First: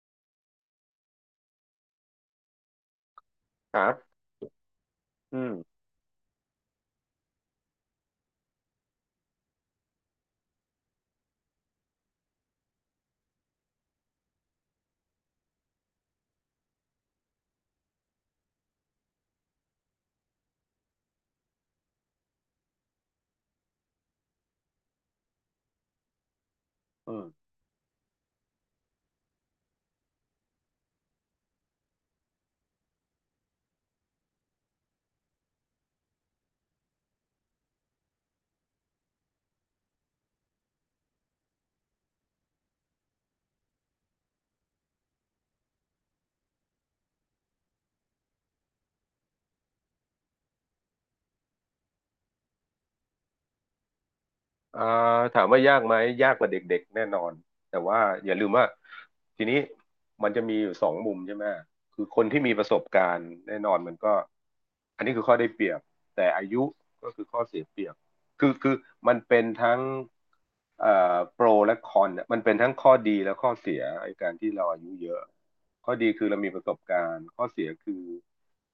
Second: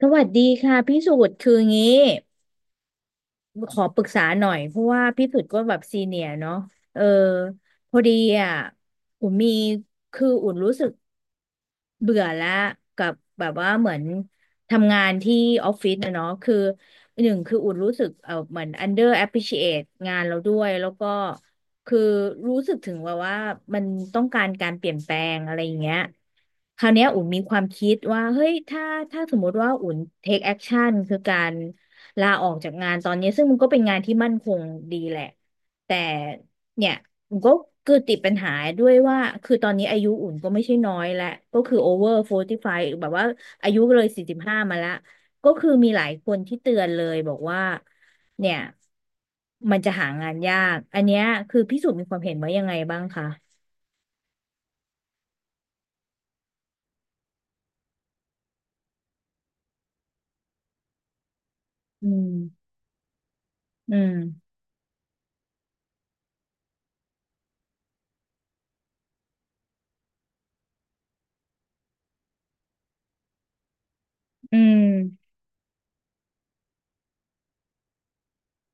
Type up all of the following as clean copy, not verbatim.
สวัสดีค่ะพี่สุดคืองี้ขคอรัปรึกบษาหน่อยเพราะว่าพี่อืสุดก็แบมบซีเนียร์เนาะเออพอดีอ่ะอุ่นมีคืออุ่นรู้สึก เบื่อแล้วกับแบบว่าเหมือนทำงานที่ออฟฟิศนะเนาะคือหนึ่งคืออุ่นรู้สึกเออเหมือน under appreciate งานเราด้วยแล้วก็คือรู้สึกถึงว่ามันต้องการการเปลี่ยนแปลงอะไรอย่างเงี้ยคราวเนี้ยอือุ่นมีมความคิดว่าเฮ้ยถ้าสมมติว่าอุ่น take action คือการลาออกจากงานตอนนี้ซึ่งมันก็เป็นงานที่มั่นคงดีแหละแต่ เนี่ยอุ่นก็คือติดปัญหาด้วยว่าคือตอนนี้อายุอุ่นก็ไม่ใช่น้อยแล้วก็คือโอเวอร์โฟร์ีสิบห้ไฟแบบว่าอายุเลยสี่สิบห้ามาแลวก็คือมีหลายคนที่เตือนเลยบอกว่าเนี่ยมันจะหางานยากอันเนี้ยคือพี่สุมีความเห็นว่ายังไงบ้างคะเอ่อถามว่ายากไหมยากกว่าเด็กๆแน่นอนแต่ว่าอย่าลืมว่าทีนี้มันจะมีอยู่สองมุมใช่ไหม คืออืคนมที่มีประสบการณ์แน่นอนมัอืนก็มอันนี้คือข้อได้เปรียบแต่อายุก็คือข้อเสียเปรียบคือมันเป็นทั้งเอ่อโปรและคอนเนี่ยมันเป็นทั้งข้อดีและข้อเสียไอ้การที่อืเราอามยุเยอะข้อดีคือเรามีประสบการณ์ข้อเสียคือ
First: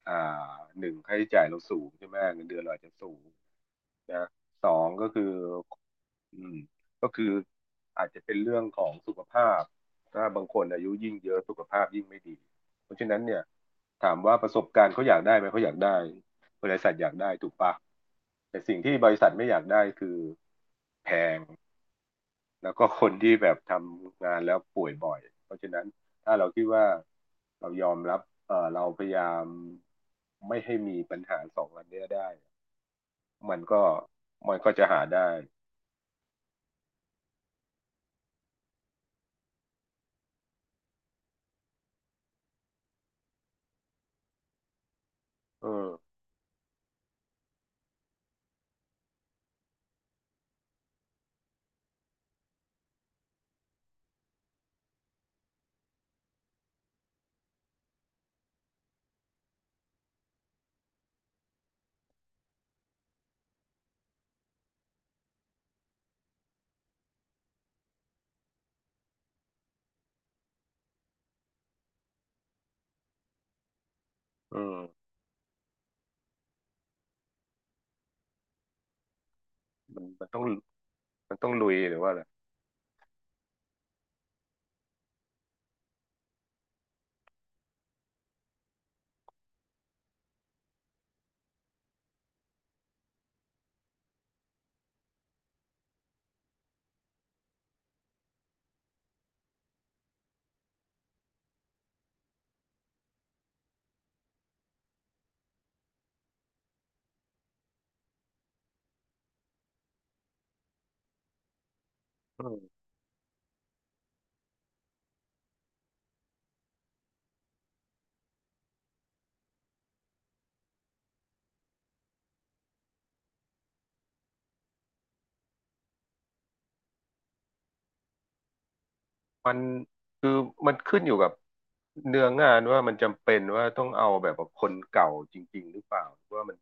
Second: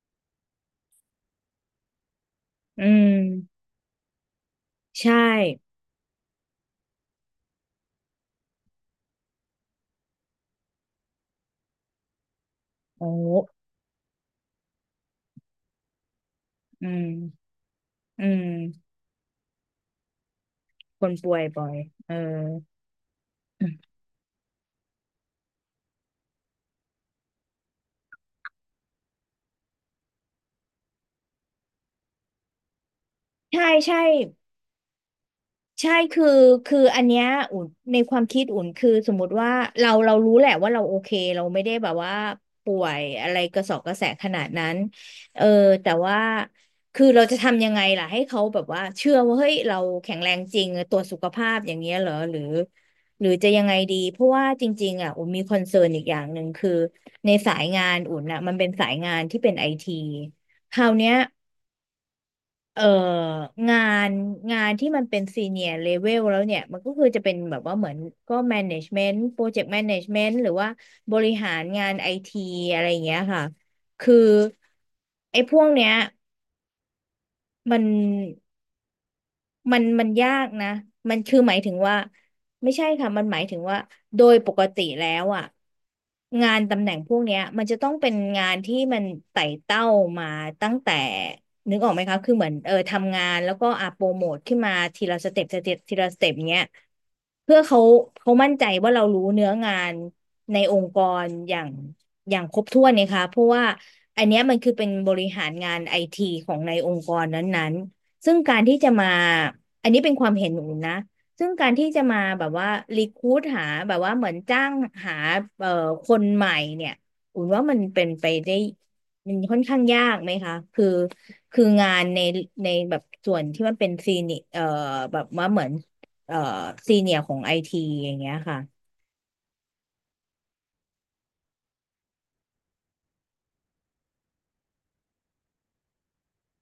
อ่าหนึ่งค่าใช้จ่ายเราสูงใช่ไหมเงินเดือนเราอาอืจจะมสูง นะสองก็ใช่คืออืมก็คืออาจจะเป็นเรื่องของสุขภาพถ้าบางคนอายุยิ่งเยอะสุขภาพยิ่งไม่ดีเพราะโอ้ฉะนั้นเนี่ยถามว่าประสบการณ์เขาอยากได้ไหมเขาอยากได้บริอืษัทอมยากได้ถูกปะอืมแต่สิ่งที่บริษัทไม่อยากได้คือคแพนป่วงยบ่อยเออแล้วก็คนที่แบบทำงานแล้วป่วยบ่อยเพราะฉะนั้นถ้าเราคิดว่าเรายอมรับเราพยายามไม่ให้มีปัญหาสองอันเนี้ยได้มันใช่ก็ใช่ มันก็จะหาได้ ใช่คือคืออันเนี้ยอุ่นในความคิดอุ่นคือสมมติว่าเรารู้แหละว่าเราโอเคเราไม่ได้แบบว่าป่วยอะไรกระสอบกระแสขนาดนั้นเอออืมแต่ว่าคือเราจะทำยังไงล่ะให้เขาแบบว่าเชื่อว่าเฮ้ยเราแข็งแรงจริงตรวจสุขภาพอย่างเงี้ยเหรอหรือหรือจะยังไงดีเพราะว่าจริงๆอ่ะอุ่นมีคอนเซิร์นอีกอย่างหนึ่งคือในสายงานอุ่นอ่ะมันเป็นสายงานที่เป็นไอทีคราวเนี้ย เอ่องานงานที่มันเป็นซีเนียร์เลเวลแล้วเนี่ยมันก็คือจะเป็นแบบว่าเหมือนก็แมネจเมนต์โปรเจกต์แมเนจเมนต์หรือว่าบริหารงานไอทีอะไรอย่างเงี้ยค่ะคืออืมไอ้พวกเนี้ยมัน มันมันมันมันยาต้องกนะมันมัคืนอต้อหงมายลุถึยงหว่ารือว่าอะไรไม่ใช่ค่ะมันหมายถึงว่าโดยปกติแล้วอ่ะงานตำแหน่งพวกเนี้ยมันจะต้องเป็นงานที่มันไต่เต้ามาตั้งแต่นึกออกไหมคะคือเหมือนเออทำงานแล้วก็อ่ะโปรโมทขึ้นมาทีละสเต็ปสเต็ปทีละสเต็ปเนี้ยเพื่อเขามั่นใจว่าเรารู้เนื้องานในองค์กรอย่างครบถ้วนเนี่ยค่ะเพราะว่าอันเนี้ยมันคือเป็นบริหารงานไอทีของในองค์กรนั้น ซึ่งการที่จะมาอันนี้เป็นความเห็นอหนูนะซึ่งการที่จะมาอืแบบว่ามรีคูดหาแบบว่าเหมือนจ้างหาเอ่อคนใหม่เนี่ยอุ่นว่ามันเป็นไปได้มันค่อนข้างยากไหมคะคือคืองานในแบบส่วนที่มันเป็นซีเนียแบบว่าเหมือนเอ่อซีเนียของไอทีอย่างเงี้ยค่ะมัน คือ มันขึ้นอยู่กับเนื้องานว่ามันจำเป็นว่าต้องเอาแบบว่าคนเก่าจริงๆหรือเปล่าหรือว่ามัน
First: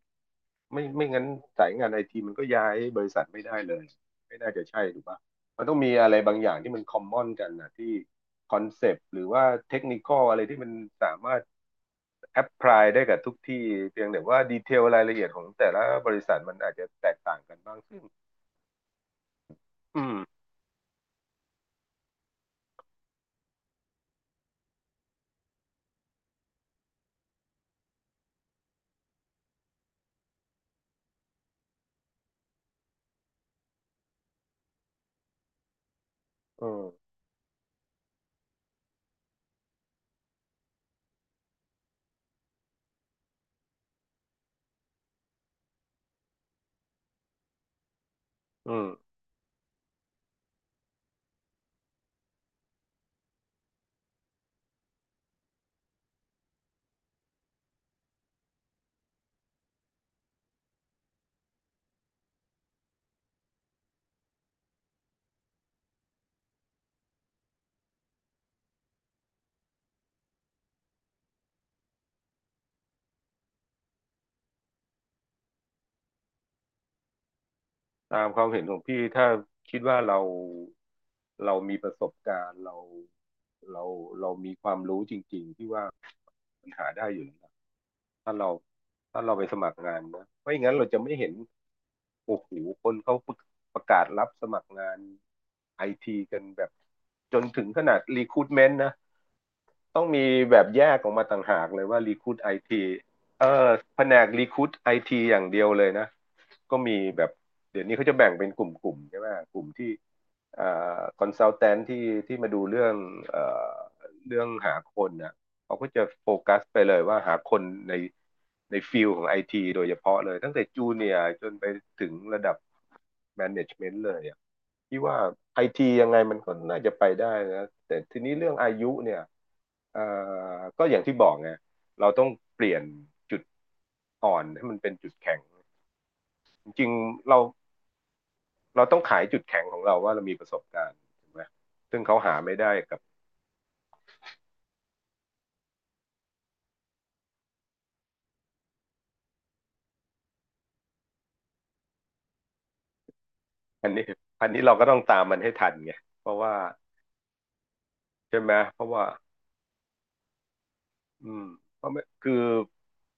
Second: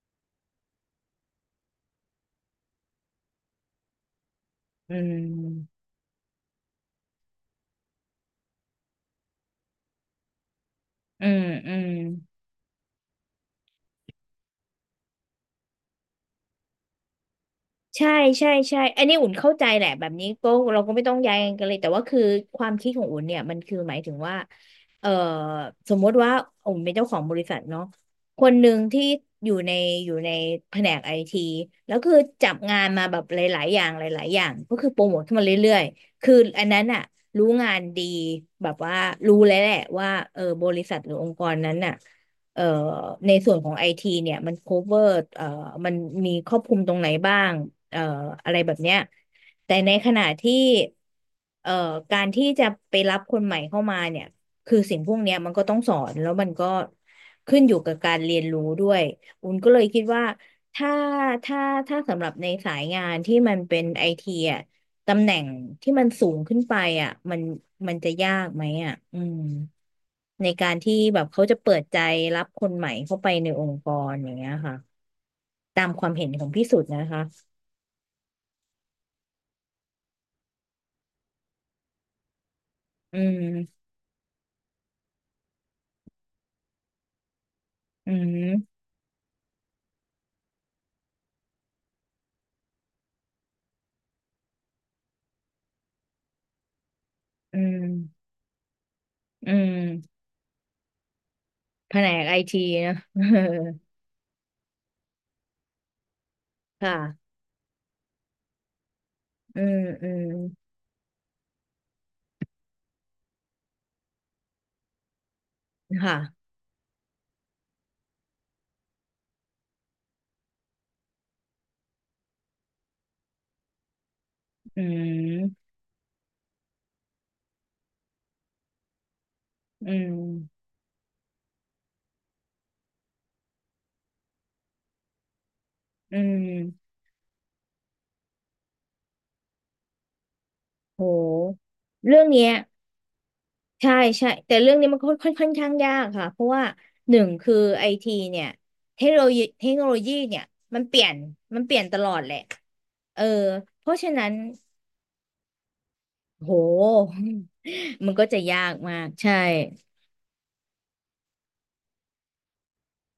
ไม่งั้นสายงานไอทีมันก็ย้ายบริษัทไม่ได้เลยไม่น่าจะใช่อืถูกปะมันต้องมมีอะไรบางอย่างที่มันคอมมอนกันนะที่คอนเซปต์หรือว่าเทคนิคอลอะไรที่มันสาอืมารถมอืม แอพพลายได้กับทุกที่เพียงแต่ว่าดีเทลรายละเอียดของแต่ละบริษัทมันอาจจะแตกต่างกันบ้างซึ่ง ใช่ใช่ใช่ อันนี้อุ่นเข้าใจแหละอืแบบนี้มก็เราก็ไม่ต้องย้ายกันเลยแต่ว่าคือความคิดของอุ่นเนี่ยมันคือหมายถึงว่าเอ่อสมมติว่าอุ่นเป็นเจ้าของบริษัทเนาะคนหนึ่งที่อยู่ในอยู่ในแผนกไอทีแล้วคือจับงานมาแบบหลายๆอย่างหลายๆอย่างก็คือโปรโมทขึ้นมาเรื่อยๆคืออัอืนนั้นอะมรู้งานดีแบบว่ารู้แล้วแหละว่าเออบริษัทหรือองค์กรนั้นน่ะ เอ่อในส่วนของไอทีเนี่ยมัน cover เอ่อมันมีครอบคลุมตรงไหนบ้างเอ่ออะไรแบอืบเนี้ยมแต่ในขณะที่เอ่อการที่จะไปรับคนใหม่เข้ามาเนี่ยคือสิ่งพวกเนี้ยมันก็ต้องสอนแล้วมันก็ขึ้นอยู่กับการเรียนรู้ด้วยอุ่นก็เลยคิดว่าถ้าถ้าถ้าสำหรับในสายงานที่มันเป็นไอทีอ่ะ ตำแหน่งที่มันสูงขึ้นไปอ่ะมันจะยากไหมอ่ะอืมในการที่แบบเขาจะเปิดใจรับคนใหม่เข้าไปในองค์กรอย่างเงี้ยค่ะตามความเห็นของพี่สุดนะคะตามความเห็นของพี่ถ้าคิดว่าเรามีประสบการณ์เราอืมเราเรามีความรู้จริงๆที่ว่าปัญหาได้อยู่แล้วนะอืถ้าเรามถ้าเราไปสมัครงานนะไม่อย่างนั้นเราจะไม่เห็นโอ้โหคนเขาประกาศรับสมัครงานไอทีกันแบบจนอืถึงขมนาดรีคู i เมน t นะ อืต้องมมีแบบแยกออกมาต่างหากเลยแผว่า นกไอ Recruit ไอทีทีนะ เออเออแผนก Recruit ไอทีอย่างเดียวเลยนะก็มีแบค่ะบเดี๋ยวนี้เขาจะแบ่งเป็นกลุ่มๆใช่ไหมกอืลุ่มมที่อืมเอ่คอนซัลแทนที่มาดูเรื่องเอ่อเรื่องหาคนนะ เขาก็จะโฟค่ะกัสไปเลยว่าหาคนในในฟิลของไอทีโดยเฉพาะเลยตั้งแต่จูเนียร์จนไปถึงระดับแมネจเมนต์เลยอะอืพี่ว่าไอมทียังไงมันก็น่าจะไปได้นะแต่ทีนี้เรื่องอายุเนี่ยอืเอ่อมก็อย่างที่บอกไงเราต้องเปลี่ยนจุดอ่อนให้มันเป็นจุดแข็งอืจริงมๆเราเราต้องขายจุดแข็งของเราว่าเรามีประสบการโณ์ถูกไหมหซึ่งเขาเรื่องหาเนี้ย ไม่ได้กับใช่ใช่แต่เรื่องนี้มันค่อนข้างยากค่ะเพราะว่าหนึ่งคือไอทีเนี่ยเทคโนโลยีเนี่ยมันเปลี่ยนมันเปลี่ยนตลอดแหละเออเพอันราะนี้ฉะนั้นอันนี้เราก็ต้องตามมันให้ทันไงเพราะโห ว่า มันก็ใช่จะไหมยากเพราะมาว่ากใช่อืมเพราะไม่คือ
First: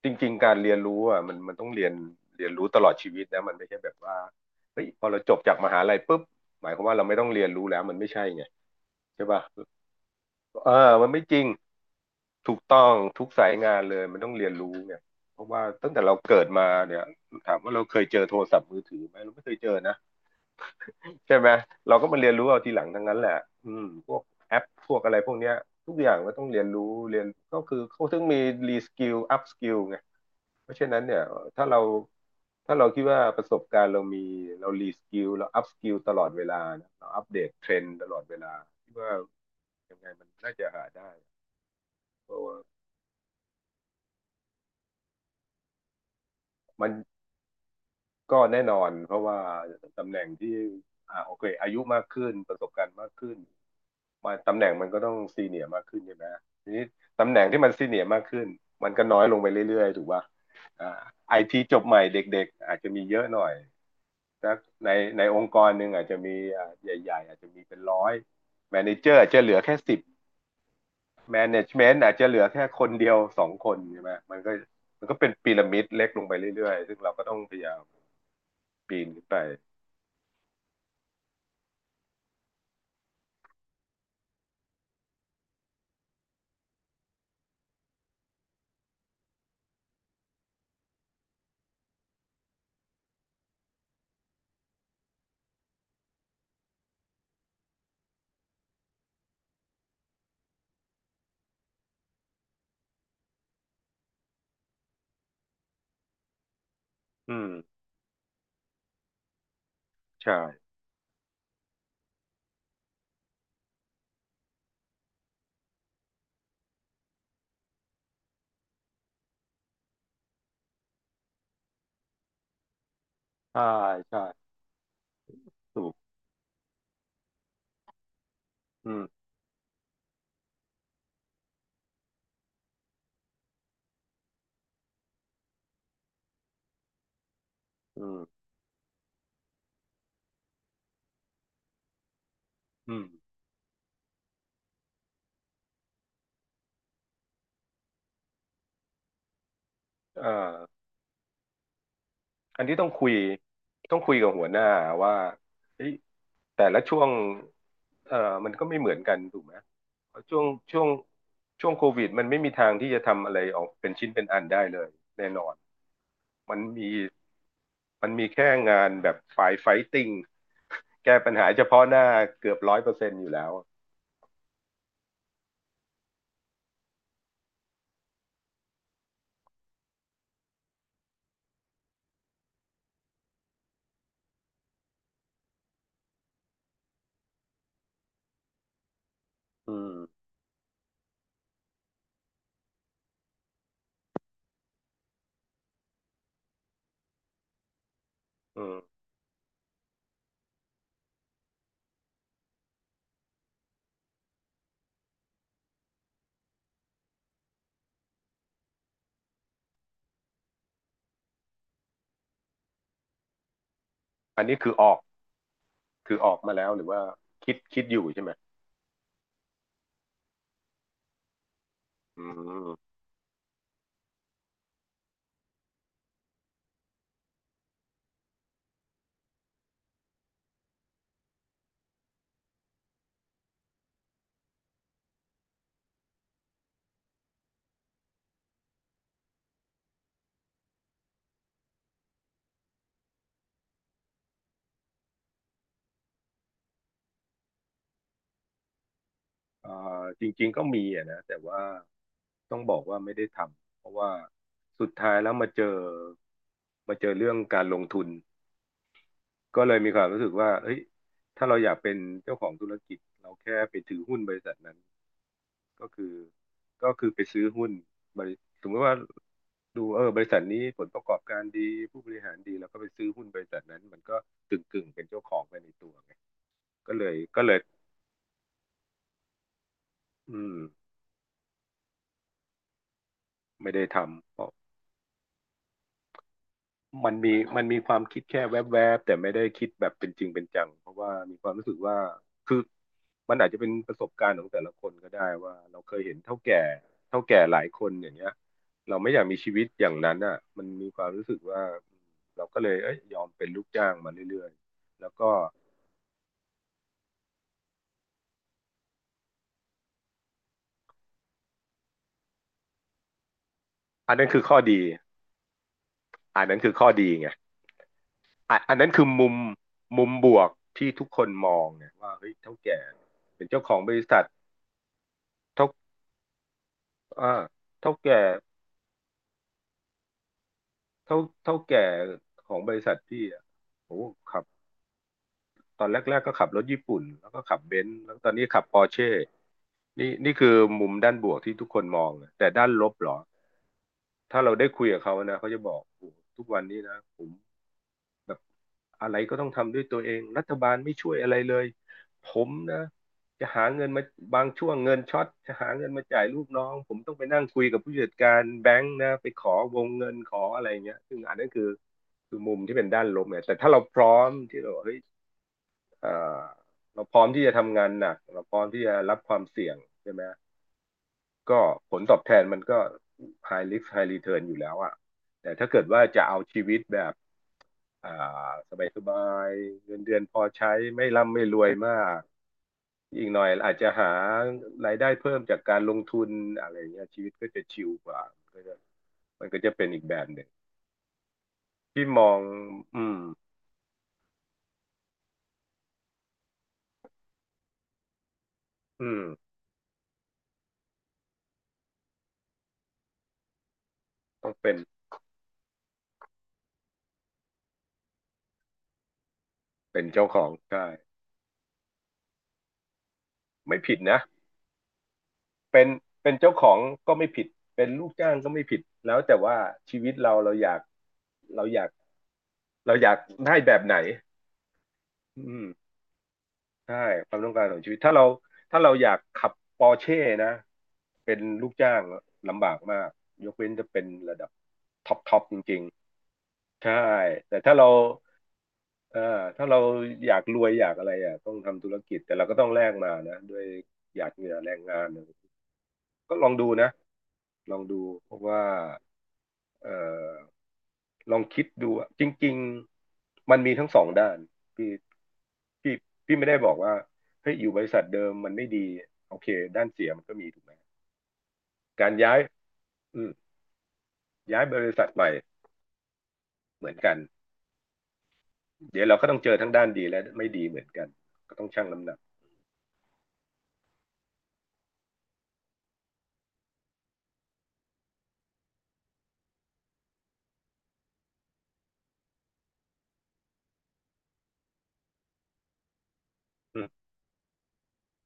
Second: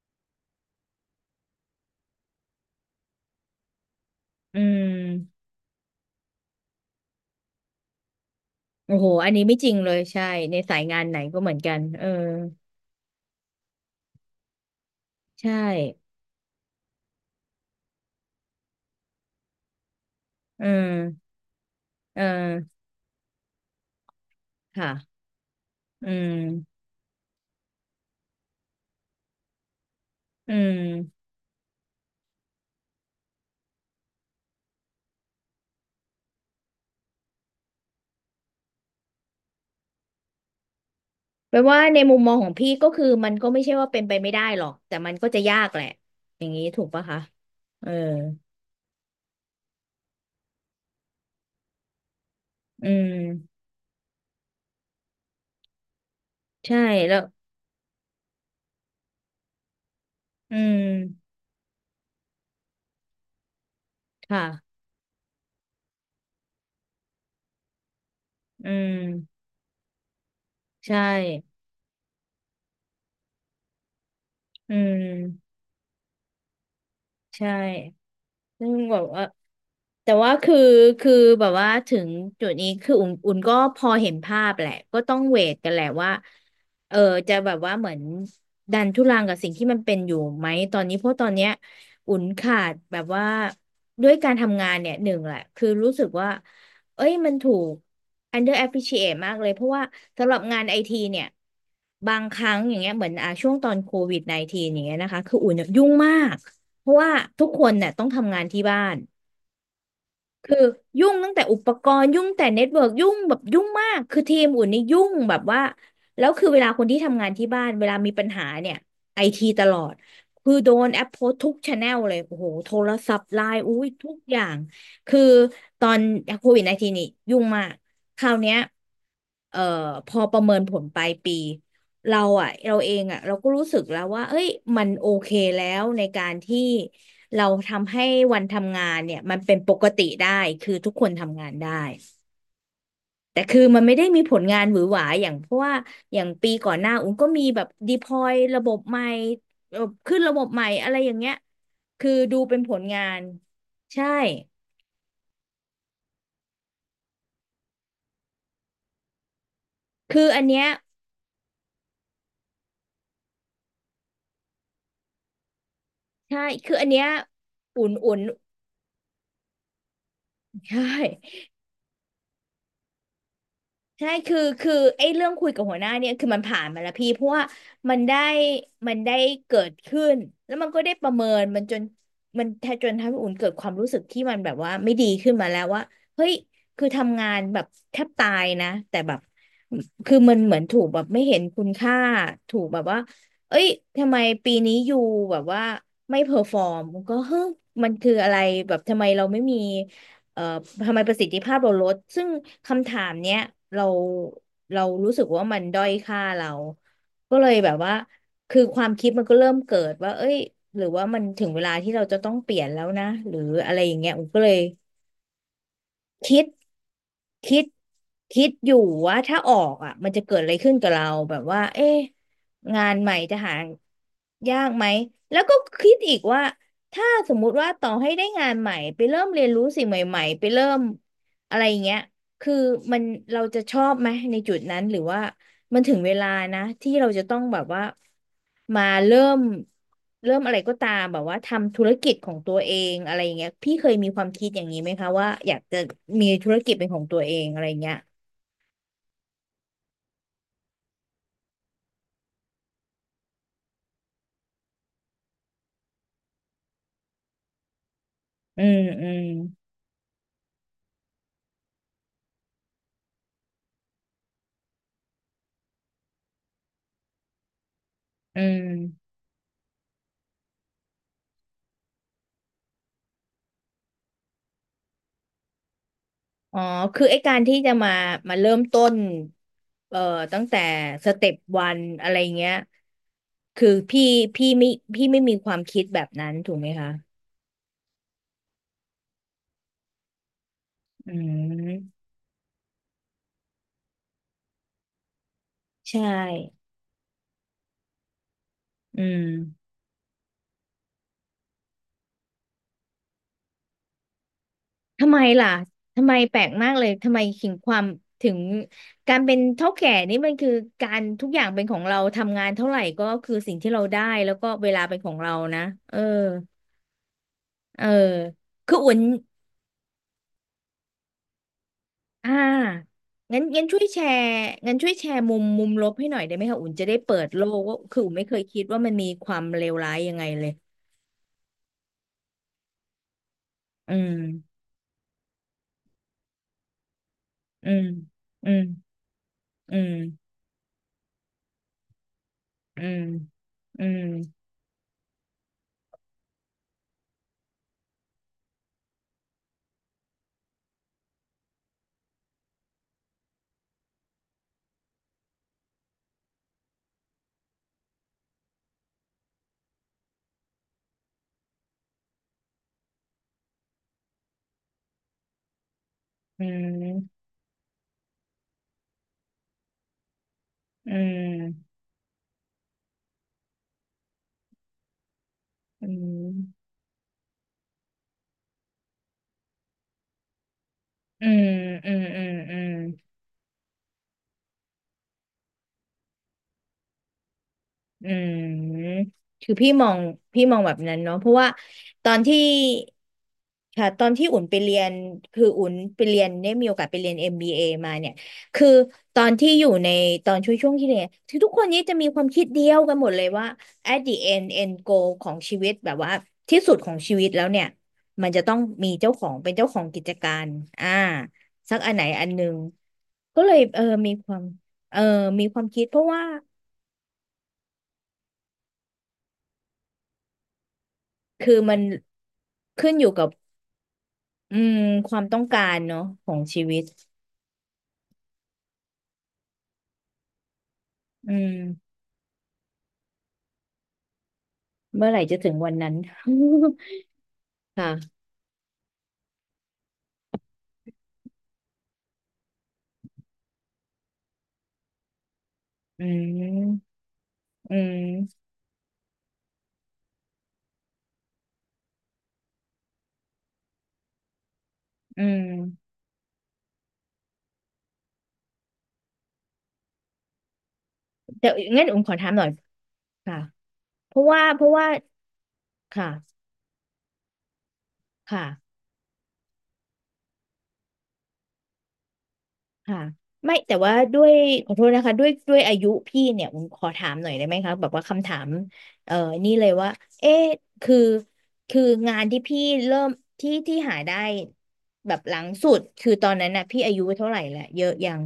จริงๆการเรียนรู้อ่ะมันต้องเรียนรู้ตลอดชีวิตนะมันไม่ใช่แบบว่าอืเฮ้ยพอเราจบมจากมหาลัยปุ๊บหมายความว่าเราไม่ต้องเรียนรู้แล้วมันไม่ใช่ไงโอ้โหใช่อันป่ะนี้ไม่จริงเลยใช่ในเออสายงานมันไหนไม่จก็ริงเหมือนกันเออถูกต้องทุกสายงานเลยมันต้องเรียนรู้เนี่ยเพราะใช่ว่าตั้งแต่เราเกิดมาเนี่ยถามว่าเราเคยเจอโทรศัพท์มือถือไหมเราไม่เคยเจอนะ อืมใช่ไหมเราก็มาเอเรียนรู้เอาทีหอลังทั้งนั้นแหละอืมพวกแอปพวกอะไรค่ะพวกเนี้ยทุกออืย่างก็ต้องเรียนรู้มเรียนก็คือเขาถึงมีรีสกิลอัพสกิลไงอืเพราะฉะนั้นเนี่ยม ถ้าเราถ้าเราคิดว่าประสบการณ์เรามีเรารีสกิลเราอัพสกิลตลอดเวลานะเราอัปเดตเทรนด์ตลอดเวลาคิดว่ายังไงมันน่าจะหาได้แปลว่าในมุมเพมองราะของว่าพี่ก็คือมันก็ไม่ใช่ว่าเป็นไปไม่ได้หรอกแต่มันก็จะยากแหละอย่างนี้ถูมักนปะคะเออก็แน่นอนเพราะว่าตำแหน่งที่โอเคอายุมากขึ้นประสบกาอืรณ์มากขึ้น มมาตำแหน่งมันก็ต้องซีเนียร์มากขึ้นใช่ไหมทีใช่นี้แล้วตำแหน่งที่มันซีเนียร์มากขึ้นมันก็น้อยลงไปเรื่อยๆถูกป่ะอืมอ่าไอทีจบใหม่เด็กๆอาจจะมีเยอะหน่อยค่ะสักในในองค์กรหนึ่งอาจจะมีใหญ่ๆอาจจะมีเป็นร้อยอืแมเนเจอร์อาจจะมเหลือแค่สิบใช่แมเนจเมนต์อาจจะเหลือแค่คนเดียวสองคนใช่ไหมมันก็อืมันก็เป็นมพีระมิดเล็กลงไปเรื่อยๆซึ่งเราก็ต้องใช่พยายามซึ่งแบปีบนว่า ขึ้นไปแต่ว่าคือคือแบบว่าถึงจุดนี้คืออุ่นอุ่นก็พอเห็นภาพแหละก็ต้องเวทกันแหละว่าเออจะแบบว่าเหมือนดันทุรังกับสิ่งที่มันเป็นอยู่ไหมตอนนี้เพราะตอนเนี้ยอุ่นขาดแบบว่าด้วยการทำงานเนี่ยหนึ่งแหละคือรู้สึกว่า เอ้ยมันถูก under appreciate มากเลยเพราะว่าสำหรับงานไอทีเนี่ยบางครั้งอย่างเงี้ยเหมือนอ่ะช่วงตอนโควิด -19 อย่างเงี้ยนะคะคืออุ่นเนี่ยยุ่งมากเพราะว่าอืทุมกคนเนี่ยต้องทำงานที่บ้าน ใช่คือยุ่งตั้งแต่อุปกรณ์ยุ่งแต่เน็ตเวิร์กยุ่งแบบยุ่งมากคือทีมอุ่นนี่ยุ่งแบบว่าแล้วคือเวลาคนที่ทำงานที่บ้านเวลามีปัญหาเนี่ยไอทีตลอดคือโดนแอปโพสทุกช n แนลเลยโอ้โหโทรศัพท์ไลใช่น์อุ้ยทุกใช่อย่างคือตถูอนกโควิดไอทีนี่ยุ่งมากคราวเนี้ยอืมเอ่อพอประเมินผลปลายปีเราอะเราเองอะเราก็รู้สึกแล้วว่าเอ้ยมันโอเคแล้วในการที่ เราทำให้อืวันมทำงานเนี่ยมันเป็นปกติได้คือทุกคนทำงานได้อืมแต่คือมันไม่ได้มีผลงานหวือหวาอย่างเพราะว่าอย่างปีก่อนหน้าอุ้งก็มีแบบดีพลอยระบบใหม่ขึ้นเอ่ระบบใหม่อ อะไรอย่างเงี้ยคือดูเป็นอันผที่ลต้องงาคุยนต้องใช่คุยกับหัวหน้าว่าเฮ้ยแต่ละช่วงเอ่อมันก็ไม่เหมือนกันถูกไหมเพราะคืออันเนี้ยช่วงช่วงโควิดมันไม่มีทางที่จะทำอะไรออกเป็นชิ้นเป็นอันได้เลยแน่นอนใช่มันคือมีอันเนี้ยอุ่นมันอุ่นมีแค่งานแบบฝ่ายไฟติ้งใช่ แก้ปัญหาเฉพาะหน้าเกือบ100%อยู่แล้วใช่คือไอ้เรื่องคุยกับหัวหน้าเนี่ยคือมันผ่านมาแล้วพี่เพราะว่ามันได้มันได้เกิดขึ้นแล้วมันก็ได้ประเมินมันจนมันแทจนทำให้อุ่นเกิดความรู้สึกที่มันแบบว่าไม่ดีขึ้นมาแล้วว่าเฮ้ยคือทำงานแบบแทบตายนะแต่แบบอืมคือมันเหมือนถูกแบบไม่เห็นคุณค่าถูกแบบว่าเอ้ยทำไมปีนี้อยู่แบบว่าไม่เพอร์ฟอร์มก็เฮ้ยมันคืออะไรอืแบมบทำไมเราไม่มี เอ่อทำไมประสิทธิภาพเราลดซึ่งคำถามเนี้ยเราเรารู้สึกว่ามันด้อยค่าเรา ก็เลยแบบว่าคือความคิดมันก็เริ่มเกิดว่าเอ้ยหรือว่ามันถึงเวลาที่เราจะต้องเปลี่ยนแล้วนะหรืออะไรอย่างเงี้ยอุ๋มก็อันเลนี้ย คือออกคิดมาแล้วหรือว่าคิดคิดคิดอยู่ใช่ไหมคิดอยู่ว่าถ้าออกอ่ะมันจะเกิดอะไรขึ้นกับเราแบบว่าเอ๊ะอืงาม นใหม่จะหายากไหมแล้วก็คิดอีกว่าถ้าสมมุติว่าต่อให้ได้งานใหม่ไปเริ่มเรียนรู้สิ่งใหม่ๆไปเริ่มอะไรอย่างเงี้ยคือมันเราจะชอบไหมในจุดนั้นหรือว่า มันถึงเวลานะที่เราจะต้องแบบว่ามาเริ่มอะไรก็ตามแบบว่าทำธุรกิจของตัวเองอะไรอย่างเงี้ยพี่เคยมีความคิดอย่างนี้ไหมคะว่าอยากจะมีธุรกิจเป็นของตัวเองอะไรอย่างเงี้ยเอ่อจริงๆก็มีอะนะแต่ว่าต้องบอกว่าไม่ได้ทำเพราะว่าสุดท้ายแล้วมาเจอเรื่องการลงทุนอืมอืมก็เลยมีความรู้สึกว่าเฮ้ยถ้าเราอยากเป็นเจ้าของธุรกิจเราแค่ไปถือหุ้นบริษัทนั้นก็คือก็คือไปซื้อหุ้นบริอืสมมติว่ามดูเออบริษัทนี้ผลประกอบการดีผู้บริหารดีแล้วก็ไปซื้อหุ้นบริษัทนั้นมันก็กึ่งๆเป็นเจ้าของไปในตัวไงอ๋อก็คืเลอยไอ้การก็เลที่ยจะมาเริ่มต้นเอ่ออืตั้งมแต่สเต็ปวันอะไรเงี้ยคืไม่อได้ทำ พี่ไม่พี่ไม่มีความคิดแบบนั้นถูกไหมคะมันมีมันมีความคิดแค่แวบๆแต่ไม่ได้คิดแบบเป็นจริงเป็นจังเพราะว่าอืมีความรู้สึกว่ามคือมันอาจจะเป็นประสบการณ์ของแต่ละคนก็ได้ว่าเราเคยใช่เห็นเฒ่าแก่หลายคนอย่างเงี้ยเราอืไม่อม ยากมีชีวิตอย่างนั้นอ่ะมันมีความรู้สึกว่าเราก็เลยเอ้ยยอมเป็นลูกจ้างมาเรื่อยๆแล้ทำวไมก็ล่ะทำไมแปลกมากเลยทำไมถึงความถึงการเป็นเฒ่าแก่นี่มันคือการทุกอย่างเป็นของเราทำงานเท่าไหร่ก็คือสิ่งที่เราได้อันนั้นแล้วคือก็ข้อเวดีลาเป็นของเรานะเอออันนั้นคือข้อดีไงเอออ่ะอัคืนอนั้นอุ่นคือมุมบวกที่ทุกคนมองเนี่ยว่าเฮ้อ่ยเฒ่าแก่างั้เป็นนเจ้างั้นขอช่งวยบแชริษัทร์มุเฒ่ามลบให้หน่อยได้ไหมคะอุ่นจะได้เปิอ่าดโลกว่าเท่าคืออุ่แก่ นไม่เคยคิดว่ามันมีความเลวร้ายยังไงเลยเท่าเท่าแก่ของบริษัทพี่อะอืโอ้มขับตอนแรกๆก็ขับรถญี่ปุ่นแล้วก็ขับอืเบมนซ์แล้วตอนนี้อืขัมบปอร์เช่อืนี่มนี่คือมุมด้านบวกที่ทุกคนมองนะแต่ด้านอืลบมเหรออืมถ้าเราได้คุยกับเขานะเขาจะบอกโอ้ทุกวันนี้นะผม แบบอะไรก็ต้องทำด้วยตัวเองรัฐบาลไม่ช่วยอะไรเลยผมนะจะหาเงินมาบางช่วงเงินช็อตจะหาเงินมาจ่ายลูกน้องผมต้องไปนั่งคุยกับผู้จัดการแบงค์นะไปขอวงเงินขออะไรเงี้ยซึ่งอันนั้นคือมุมที่เป็นด้านลบเนี่ยแต่ถ้าเราพร้อมที่เราเฮ้ยเอ่ออืเราพมร้อมที่จะทำงานหนักเราพร้อมที่จะรับความเสี่ยงใช่ไหม อืก็มผลตอบแทนมันก็ high risk high return อยู่แล้วอะแต่ถ้าเกิดอืว่าจะเอาชีม วิตแบบอ่าสบายสบายเงินเดือนพอใช้ไม่อืร่ำไม่มรวยอืมามกอืมอืมอีกหน่อยอาจจะหารายได้เพิ่มจากการลงทุนอะไรเงี้ยชีวิตก็จะชิลอืกว่ามันก็จะมมันคือก็พี่จะมเป็นองอีกแบบหพี่นึ่งมองแบบนั้นเนาะเพราะว่าที่ตอมนอที่งอืมค่ะตอนที่อุ่นไปเรียนคืออุ่นไปเรียนได้มีโอกาสไปเรียน MBA มบีเอมาเนี่ยคืออืตมอนที่อยู่ในตอนช่วงที่เรียนคือทุกคนนี้จะมีความคิดเดียวกันหมดเลยว่า at the end ต้องเป็ end น goal ของชีวิตแบบว่าที่สุดของชีวิตแล้วเนี่ยมันจะต้องมีเจ้าของเป็นเจ้าของกิเป็นจเจ้ากาขอรงใช่อ่าสักอันไหนอันหนึ่ง ก็เลยไม่เออผิดมีนะความเออมีความเป็คิดนเพราะว่าเป็นเจ้าของก็ไม่ผิดเป็นลูกจ้างก็ไม่ผิดแล้วแต่ว่าชีวิตเราเราอยากคือเรามัอนยาก ขึ้นเราออยู่ยากกับได้แบบไหนอืมความต้ออืงกามรเนาะของชีวิตใช่ความต้องการของชีวิต ถ้าเราอยากขับปอร์เช่นะ เป็อืนลูกมจ้างลำบากมาก ยกเว้นจะเป็นระดับเมื่ท็ออไหปร่ท็จะอปถึจงวันริงนั้น ๆใช่ แต่ถ้า เราค่ะเอ่อถ้าเราอยากรวยอยากอะไรอ่ะต้องทำธุรกิจ แต่เราก็ต้องแลกมานะด้วยหยาดเหงื่อแรงงานอืก็ลองดูนะ มลอืองดูเพมราะว่าเอ่อ ลองคิดดูอะจริงๆมันมีทั้งสองด้านพี่อืมพี่พี่ไม่ได้บอกว่าเฮ้ยอยู่บริษัทเดิมมันไม่ดีโอเคด้านเสียมันก็มีถูกไหมแต่งั้นอุ๋มกาขรอถาย้ามยหน่อยอืมค่ะเพราะว่าย้ายบริษัทใหม่ค่ะเหมือนกันค่ะ เดี๋ยวเราก็ต้องเจอทั้งด้านดีและไม่ดีเหมือนกันก็ต้องชั่งน้ำหนักค่ะไม่แต่ว่าด้วยขอโทษนะคะด้วยอายุพี่เนี่ยผมขอถามหน่อยได้ไหมคะแบบว่าคำถามเอ่อนี่เลยว่าเอ๊ะคือคืองานที่พี่เริ่มที่หาได้แบบหลังสุดคือตอนนั้นน่ะอืพี่อามยุเท่าไหร่ละเยอะยัง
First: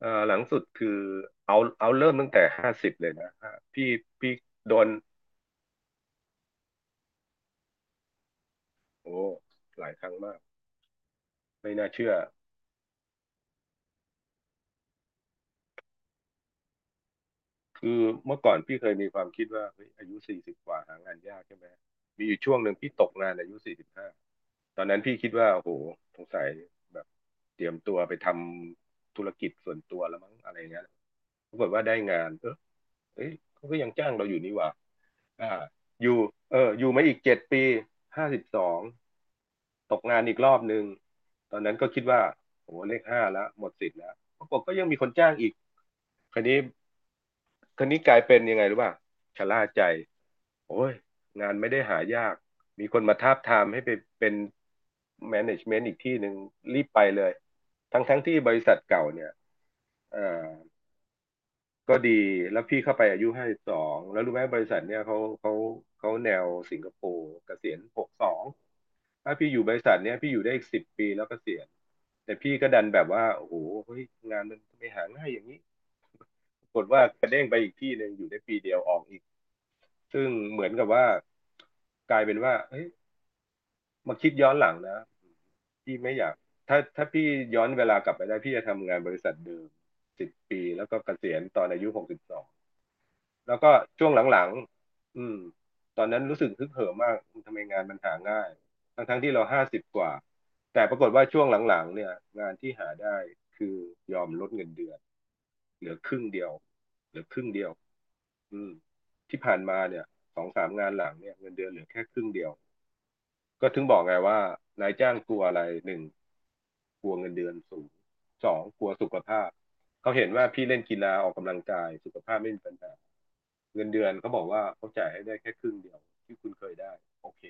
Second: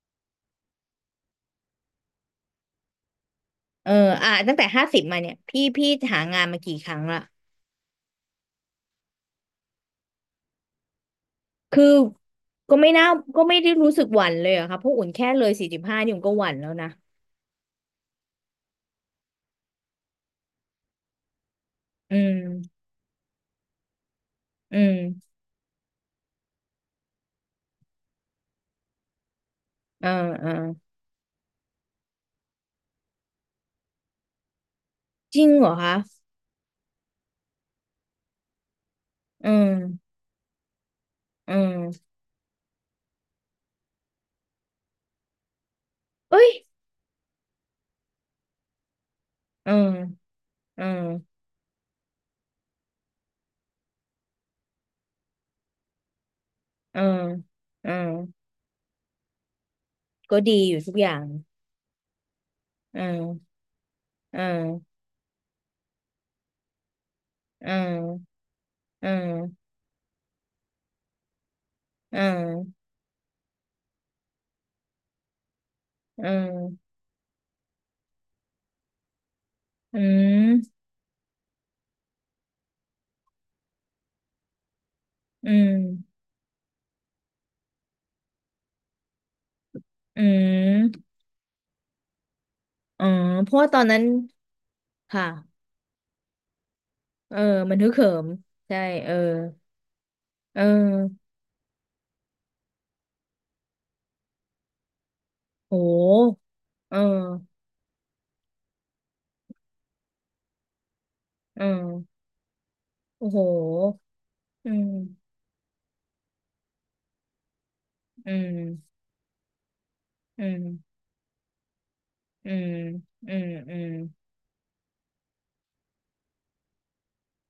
หลังสุดคือเอาเริ่มตั้งแต่ห้าสิบเลยนะฮะพี่เอออ่ะพี่ตั้งแต่โดห้านสิบมาเนี่ยพี่หางานมากี่ครั้งละโอ้หลายครั้งมากไม่คือน่าเชื่อ ก็ไม่น่าก็ไม่ได้รู้สึกหวั่นเลยอะค่ะเพราะอุ่นแค่เลยสี่สิบห้านี่อุ่นก็หวั่นแล้วนะคือเมื่อก่อนพี่เคยมีความคิดว่าเฮ้ยอายุ40 กว่าหางานยากใช่ไหมอืมีอยู่ช่วงหนึ่งมพี่ตกงานอายุ45อืตอนนั้นพี่คิดมว่าโอ้โหสงสัยแบบเตรียมตัวไปทำธุรกิจส่วนตัวเออแล้วมั้งเอออะไรเงี้ยปรากฏว่าได้งานเออเอ้ยเขาก็ยังจ้างเราอยู่นี่หว่า จริงอ่าเหรอคะอยู่เอออยู่มาอีก7 ปี52อืมตกงานอีกรอบหนึ่งตอือนนั้นก็คิดม ว่าโอ้โหเลขห้าแล้วหมดสิทธิ์แล้วปรากฏก็ยังมีคนจ้างอีกคัเอ้นยนี้คันนี้กลายเป็นยังไงรู้ป่ะชะล่าอืใจมอืโอ้ยมงานไม่ได้หายากมีคนมาทาบทามให้ไปเป็นแมネจเมนต์อีกที่หนึ่งรีบอืไปมเลยอืทั้งมทั้งที่บริษัทเก่าเนี่ยเอ่ก็อ ดีอยู่ทุกอย่างก็ดีแล้วพี่เข้าอืไปอายุห้ามสิบสองแล้วรู้ไหอืมบริษัทมเนี่ยเขาแนวสิงคโปร์เกษีอืยณหกสอมงอืถ้าพี่อยู่มบริษัทเนี่ยพี่อยู่ได้อีกสิบปีแล้วเกษียณอืแต่พี่ก็ดัมนแบบว่าโอ้โหเฮ้ยงานมันไม่หาง่ายอย่างนี้อืปรากฏมว่ากระเด้งไปอีกที่หนึ่งอยู่ได้ปีเดียวออกอีกอืซึ่งเหมือนมกับว่ากลายเป็นว่าเฮ้ยมาคิดย้อนหลังนะอืมพี่ไม่อยากถ้าพี่ย้อนเวลากลับไปได้พี่จะทำงานบริษัทเดิมอืสิบปีแล้วก็เกมษียณตอนอายุ62 อ๋อเพแล้วราะว่าก็ตอนนั้นช่วงหลังๆค่ะ ตอนนั้นรู้สึกฮึกเหิมมากเออ ทำไมมันงานฮึกมันเหิหามง่ายใช่ ทั้งเออทั้งที่เราห้าสิบกว่า เอแต่ปรากฏอว่าช่วงหลังๆเนี่ยงานที่หาได้คือยอมลดเงินเดือนโเหลือครึ่งเดีหยวเเหลือครึ่งออเดียวอืมที่ผ่านมาเนี่ยสองสามงานหลังเนี่ยเงินเออเดือนเหลือแค่ครึ่งเดียว โอ้โหก็ถึงบอกไงว่าอืนามยจ้างกลัวอะไรหนึ่งกลัวเงินเดือนสูงอืสองกลัวมสุขภาพเขาเห็นอืว่าพี่มเล่นกีฬาออกกำลังกายสุขภาพอืไม่มีมปัญหาอืมอืเงิม นเดือนเขาบอกว่าเขาจ่ายให้ได้แค่ครึ่งเดียวที่คุณเคยได้โอเค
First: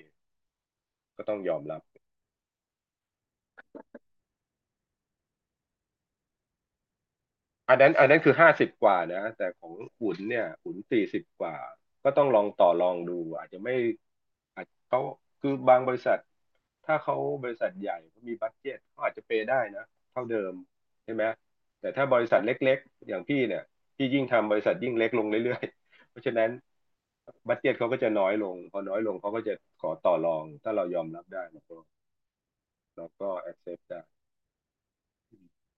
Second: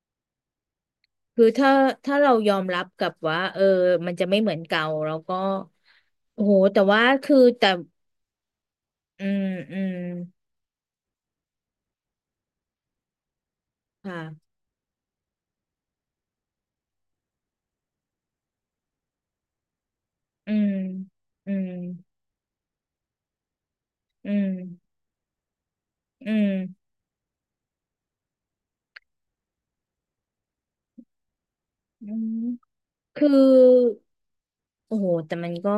ก็ต้องคือยอมถ้ารับ ถ้าเรายอมรับกับว่าเออมันจะไม่เหมือนเก่าแล้วก็โอ้โหแต่ว่าคือแต่อันนั้นคือห้าสิบกว่านะอืแต่มของอืมอุ่นเนี่ยอุ้น40 กว่าก็ต้องลองต่อรองดูอาจจะไม่ค่ะอาจเขาคือบางบริษัทถ้าเขาบริษัทใหญ่เขามีบัดเจ็ตเขาอาจจะเปย์ได้นะเท่าเดิอืมมใช่ไหมอืมแต่ถ้าบริษัทเล็กๆอย่างพี่เนี่ยพี่ยิ่งอืทำมบริษัทยิ่งเล็กลงเรื่อยๆ เพราะอืฉะนั้นมบัดเจ็ตเขาก็จะน้อยลงพอน้อยลงเขาก็จะขอต่อรองถ้าเรายอมรับได้เราก็อืมเราคือก็ accept ได้โอ้โหแต่มันก็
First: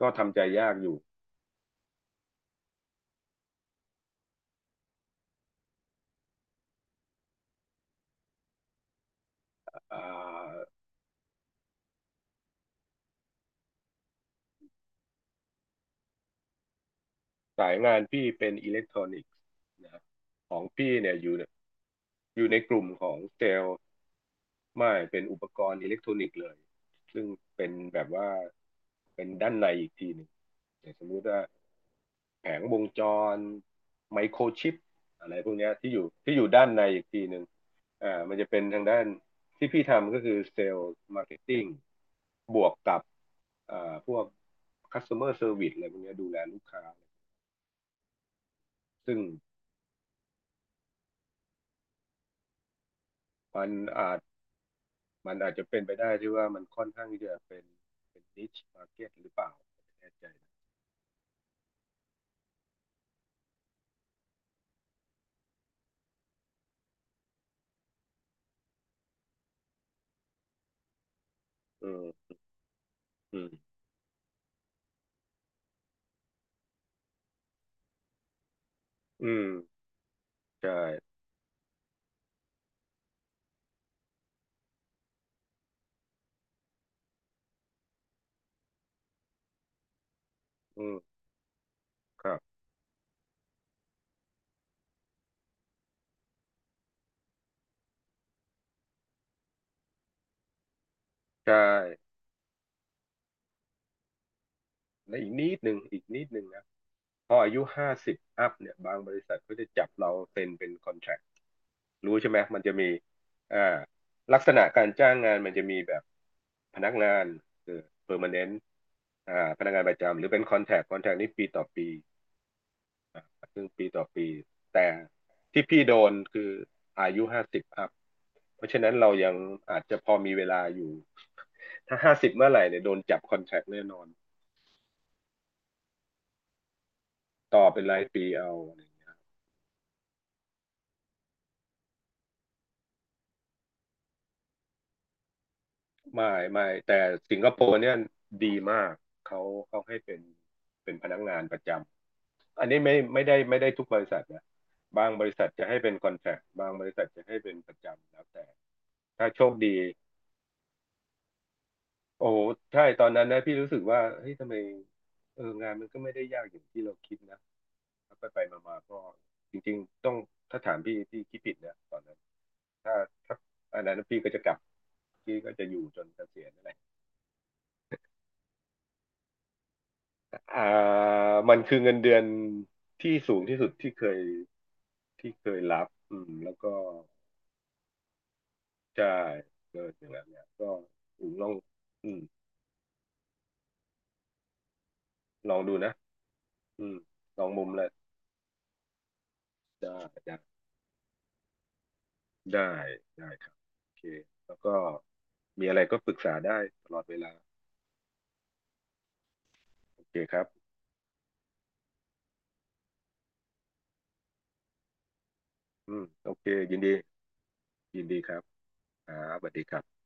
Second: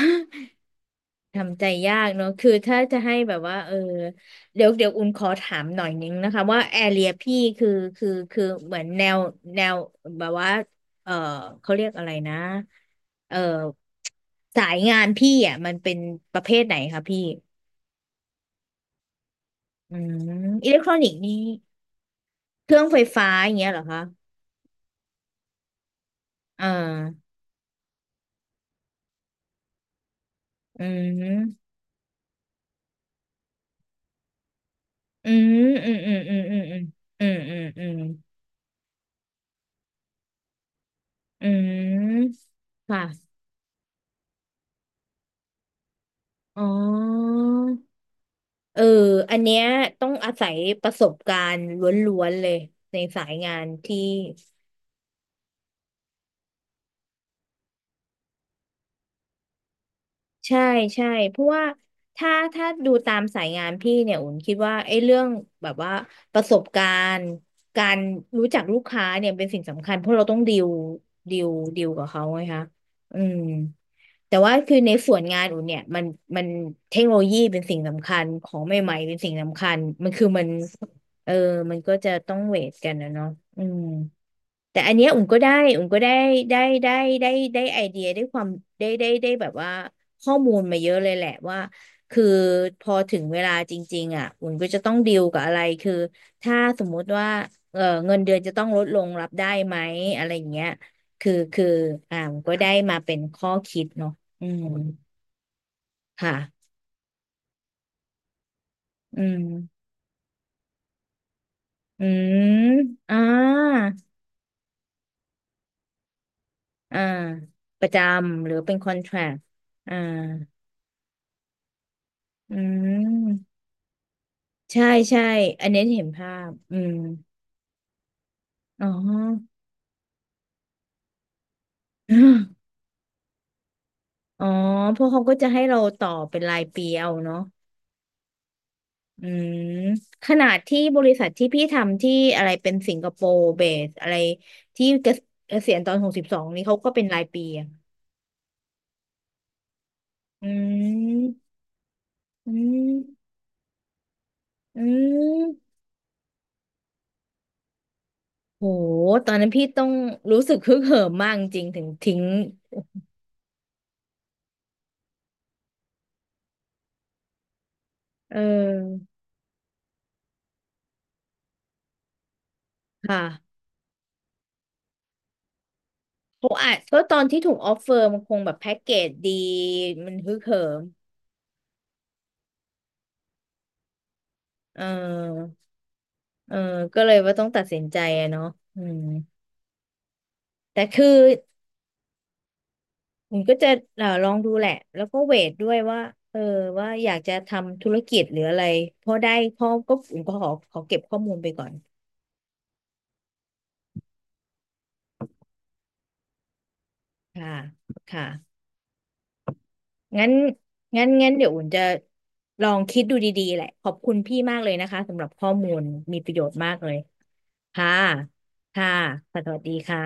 ก็ทำใจ ยากอยู่ทำใจยากเนอะ คือถ้าจะให้แบบว่าเออเดี๋ยวอุ่นขอถามหน่อยนึงนะคะว่าแอเรียพี่คือคือเหมือนแนวแนวอ่แบบว่าา เออเขาเรียกอะไรนะเออสายงานพี่อ่ะมันเป็นประเภทไหนคะพี่สายงานพี่เป็นอิเล็กทรอนิกส์อืนะมของอิเล็กทพี่รอนิเนี่กยส์อนี่ยู่ในอยู่ในเคกรื่อลุ่มงไฟของฟ้าเซอย่างลเงี้ยล์เหรอคะไม่เป็นอุปกรณ์อิเล็กทรอนิกส์เลยอ่ซึ่งาเป็นแบบว่าเป็นด้านในอีกทีหนึ่งอือย่างสมมุติว่ามแผงวงจรไมโครชิปอะอืไรพวกมเนี้ยอืที่อมยู่อืมที่อือมยู่อืมด้านอืในมอีกทีอืหมนึ่งอืมอืมมันจะเป็นทางด้านที่พี่ทำก็คือเซลล์มาร์เก็ตอืติ้งมบวกกับค่ะพวก customer service อะไรพวกเนี้ยดูแลลูอ๋กค้าอ เออซึ่ง อันเนี้ยต้องอาศัยประสบการณ์ล้วนๆเลยในสายงามันนที่อาจมันอาจจะเป็นไปได้ที่ว่ามันค่อนข้างที่จะเป็น niche market หรือเปล่าไม่แน่ใจนะใช่ใช่เพราะว่าถ้าถ้าดูตามสายงานพี่เนี่ยอุ่นคิดว่าไอ้เรื่องแบบว่าประสบการณ์การรู้จักลูกค้าเนี่ยเป็นสิ่งสำคัญเพราะเราต้องดีลดีลดีอืลกับเขามไงคะอืมอืมแต่ว่าคือในส่วนงานอุ่นเนี่ยมันเทคโนโลยีเป็นสิ่งสำคัญของใหม่ๆเป็นสิ่อืงมสำคัญมันคือมันใช่เออมันก็จะต้องเวทกันนะเนาะอืม แต่อันเนี้ยอุ่มก็ได้ได้ได้ได้ได้ไอเดียได้ความได้ได้ได้แบบว่าข้อมูลมาอืเยมอะเลยแหละว่าคือครับพอถึงเวลาจริงๆอ่ะอุ่มก็จะต้องดีลกับอะไรคือถ้าสมมุติว่าเออเงินเดือนจะต้องลดลงรับได้ไหมอะไรอย่างเงี้ยคือ ใช่คืออ่าอุ่มก็ได้มาเป็นข้อคิดเนาะอืมและอีกนิดหนึ่งนะค่ะพออายุห้าสิบอัพเนี่ยบางบอืริษัทมก็จะจับเราเซ็นเป็นคอนแท c t อืรู้ใช่ไหมมมันจะมีอ่าอ่าลักษณะการจ้างงานมันจะมีแบบพนักอ่างานคือ ประจำห permanent รือเป็นคอนแทรคอ่าพนักงานปอ่าระจำหรือเป็น contract c o n t r a c t นี่ปีต่อปี อืม ซึ่งปีต่อปีใช่แต่ใช่ ที่อันพี่นี้โดเห็นนภาคือพอืมอายุห้าสิบอัพเพราะฉะอ๋อ นั้นเรายังอาจจะพอมีเวลาอยู่ถ้าห้าสิบเมื่อไหร่เนี่ ยโดนจับคอนแทคแน่นอนอ๋อ เพราะเขาก็จะให้เราต่อเป็นรายปีเอาเนาะต่อเป็นรายปีเอารอืมขนาดที่บริษัทที่พี่ทำที่อะไรเป็นสิงคโปร์เบสอะไรที่เกษียณตอนหกสิบไม่สองนี่ไม่เขาก็แต่เป็นรายสิงปีคโปอะร์เนี่ยดีมากเขาเขาให้เป็นอืเป็นพนักงานปมระจอืำอันนี้ไม่ไม่มได้ไม่ได้ทุกบริษัทนะอืบางบริษัทจะมให้เป็นคอนแทคบางบริษัทจะให้เป็นประจำแล้วแต่โหถ้าตอนโชนั้นคพี่ดี ต้องรู้สึกฮึกเหิมมากจริงๆถึงทิ้งโอ้ใช่ตอนนั้นนะพี่รู้สึกว่าเฮ้ยทำไมเอองานมันก็ไม่ได้ยากอย่างที่เราคิดนะแล้วไปเไปมามาก็ออจริงๆต้องถ้าถามพี่พี่คิดผิดนะตอนนั้นถ้าถ้าค่ะ อันนั้นพี่ก็จะกลับพี่ก็จะอยู่จนเกษีโหยณนั่นแหอาละจก็ตอนที่ถูกออฟเฟอร์มันคงแบบแพ็กเกจดีมันฮึกเหิอ่ามมันคือเงินเดือนที่สูงที่สุดที่เคยเที่เคออยรับอืมแล้เอวอก็ก็เลยว่าต้องตัดสินใจอะเนาะอืมใช่เกิดอย่างนั้นเนี่ยก็แต่คืออืมลองอืมผมก็จะลองดูแหละแล้วก็เวทลองด้วดูยนะว่าเอออืว่ามอยากจะลองมุมแหทำธุละรกิจหรืออะไรพอได้ข้อไก็อุ่นก็ด้ ขอเก็บข้อมูลไปก่อนได้ได้ครับโอเคแล้วก็มีอะไรก็ปรึกษาได้ตลอดเวลาค่ะค่ะโอเคงั้นครับงั้นเดี๋ยวอุ่นจะลองคิดดูดีๆแหละขอบคุณพี่มากเลยนะคะสำหรับข้อมูลอืมมีปโอระโยเคชน์มายิกนดีเลยค่ะยินดีครับค่ะอ่าสสวัสวัดีสดีครับค่ะ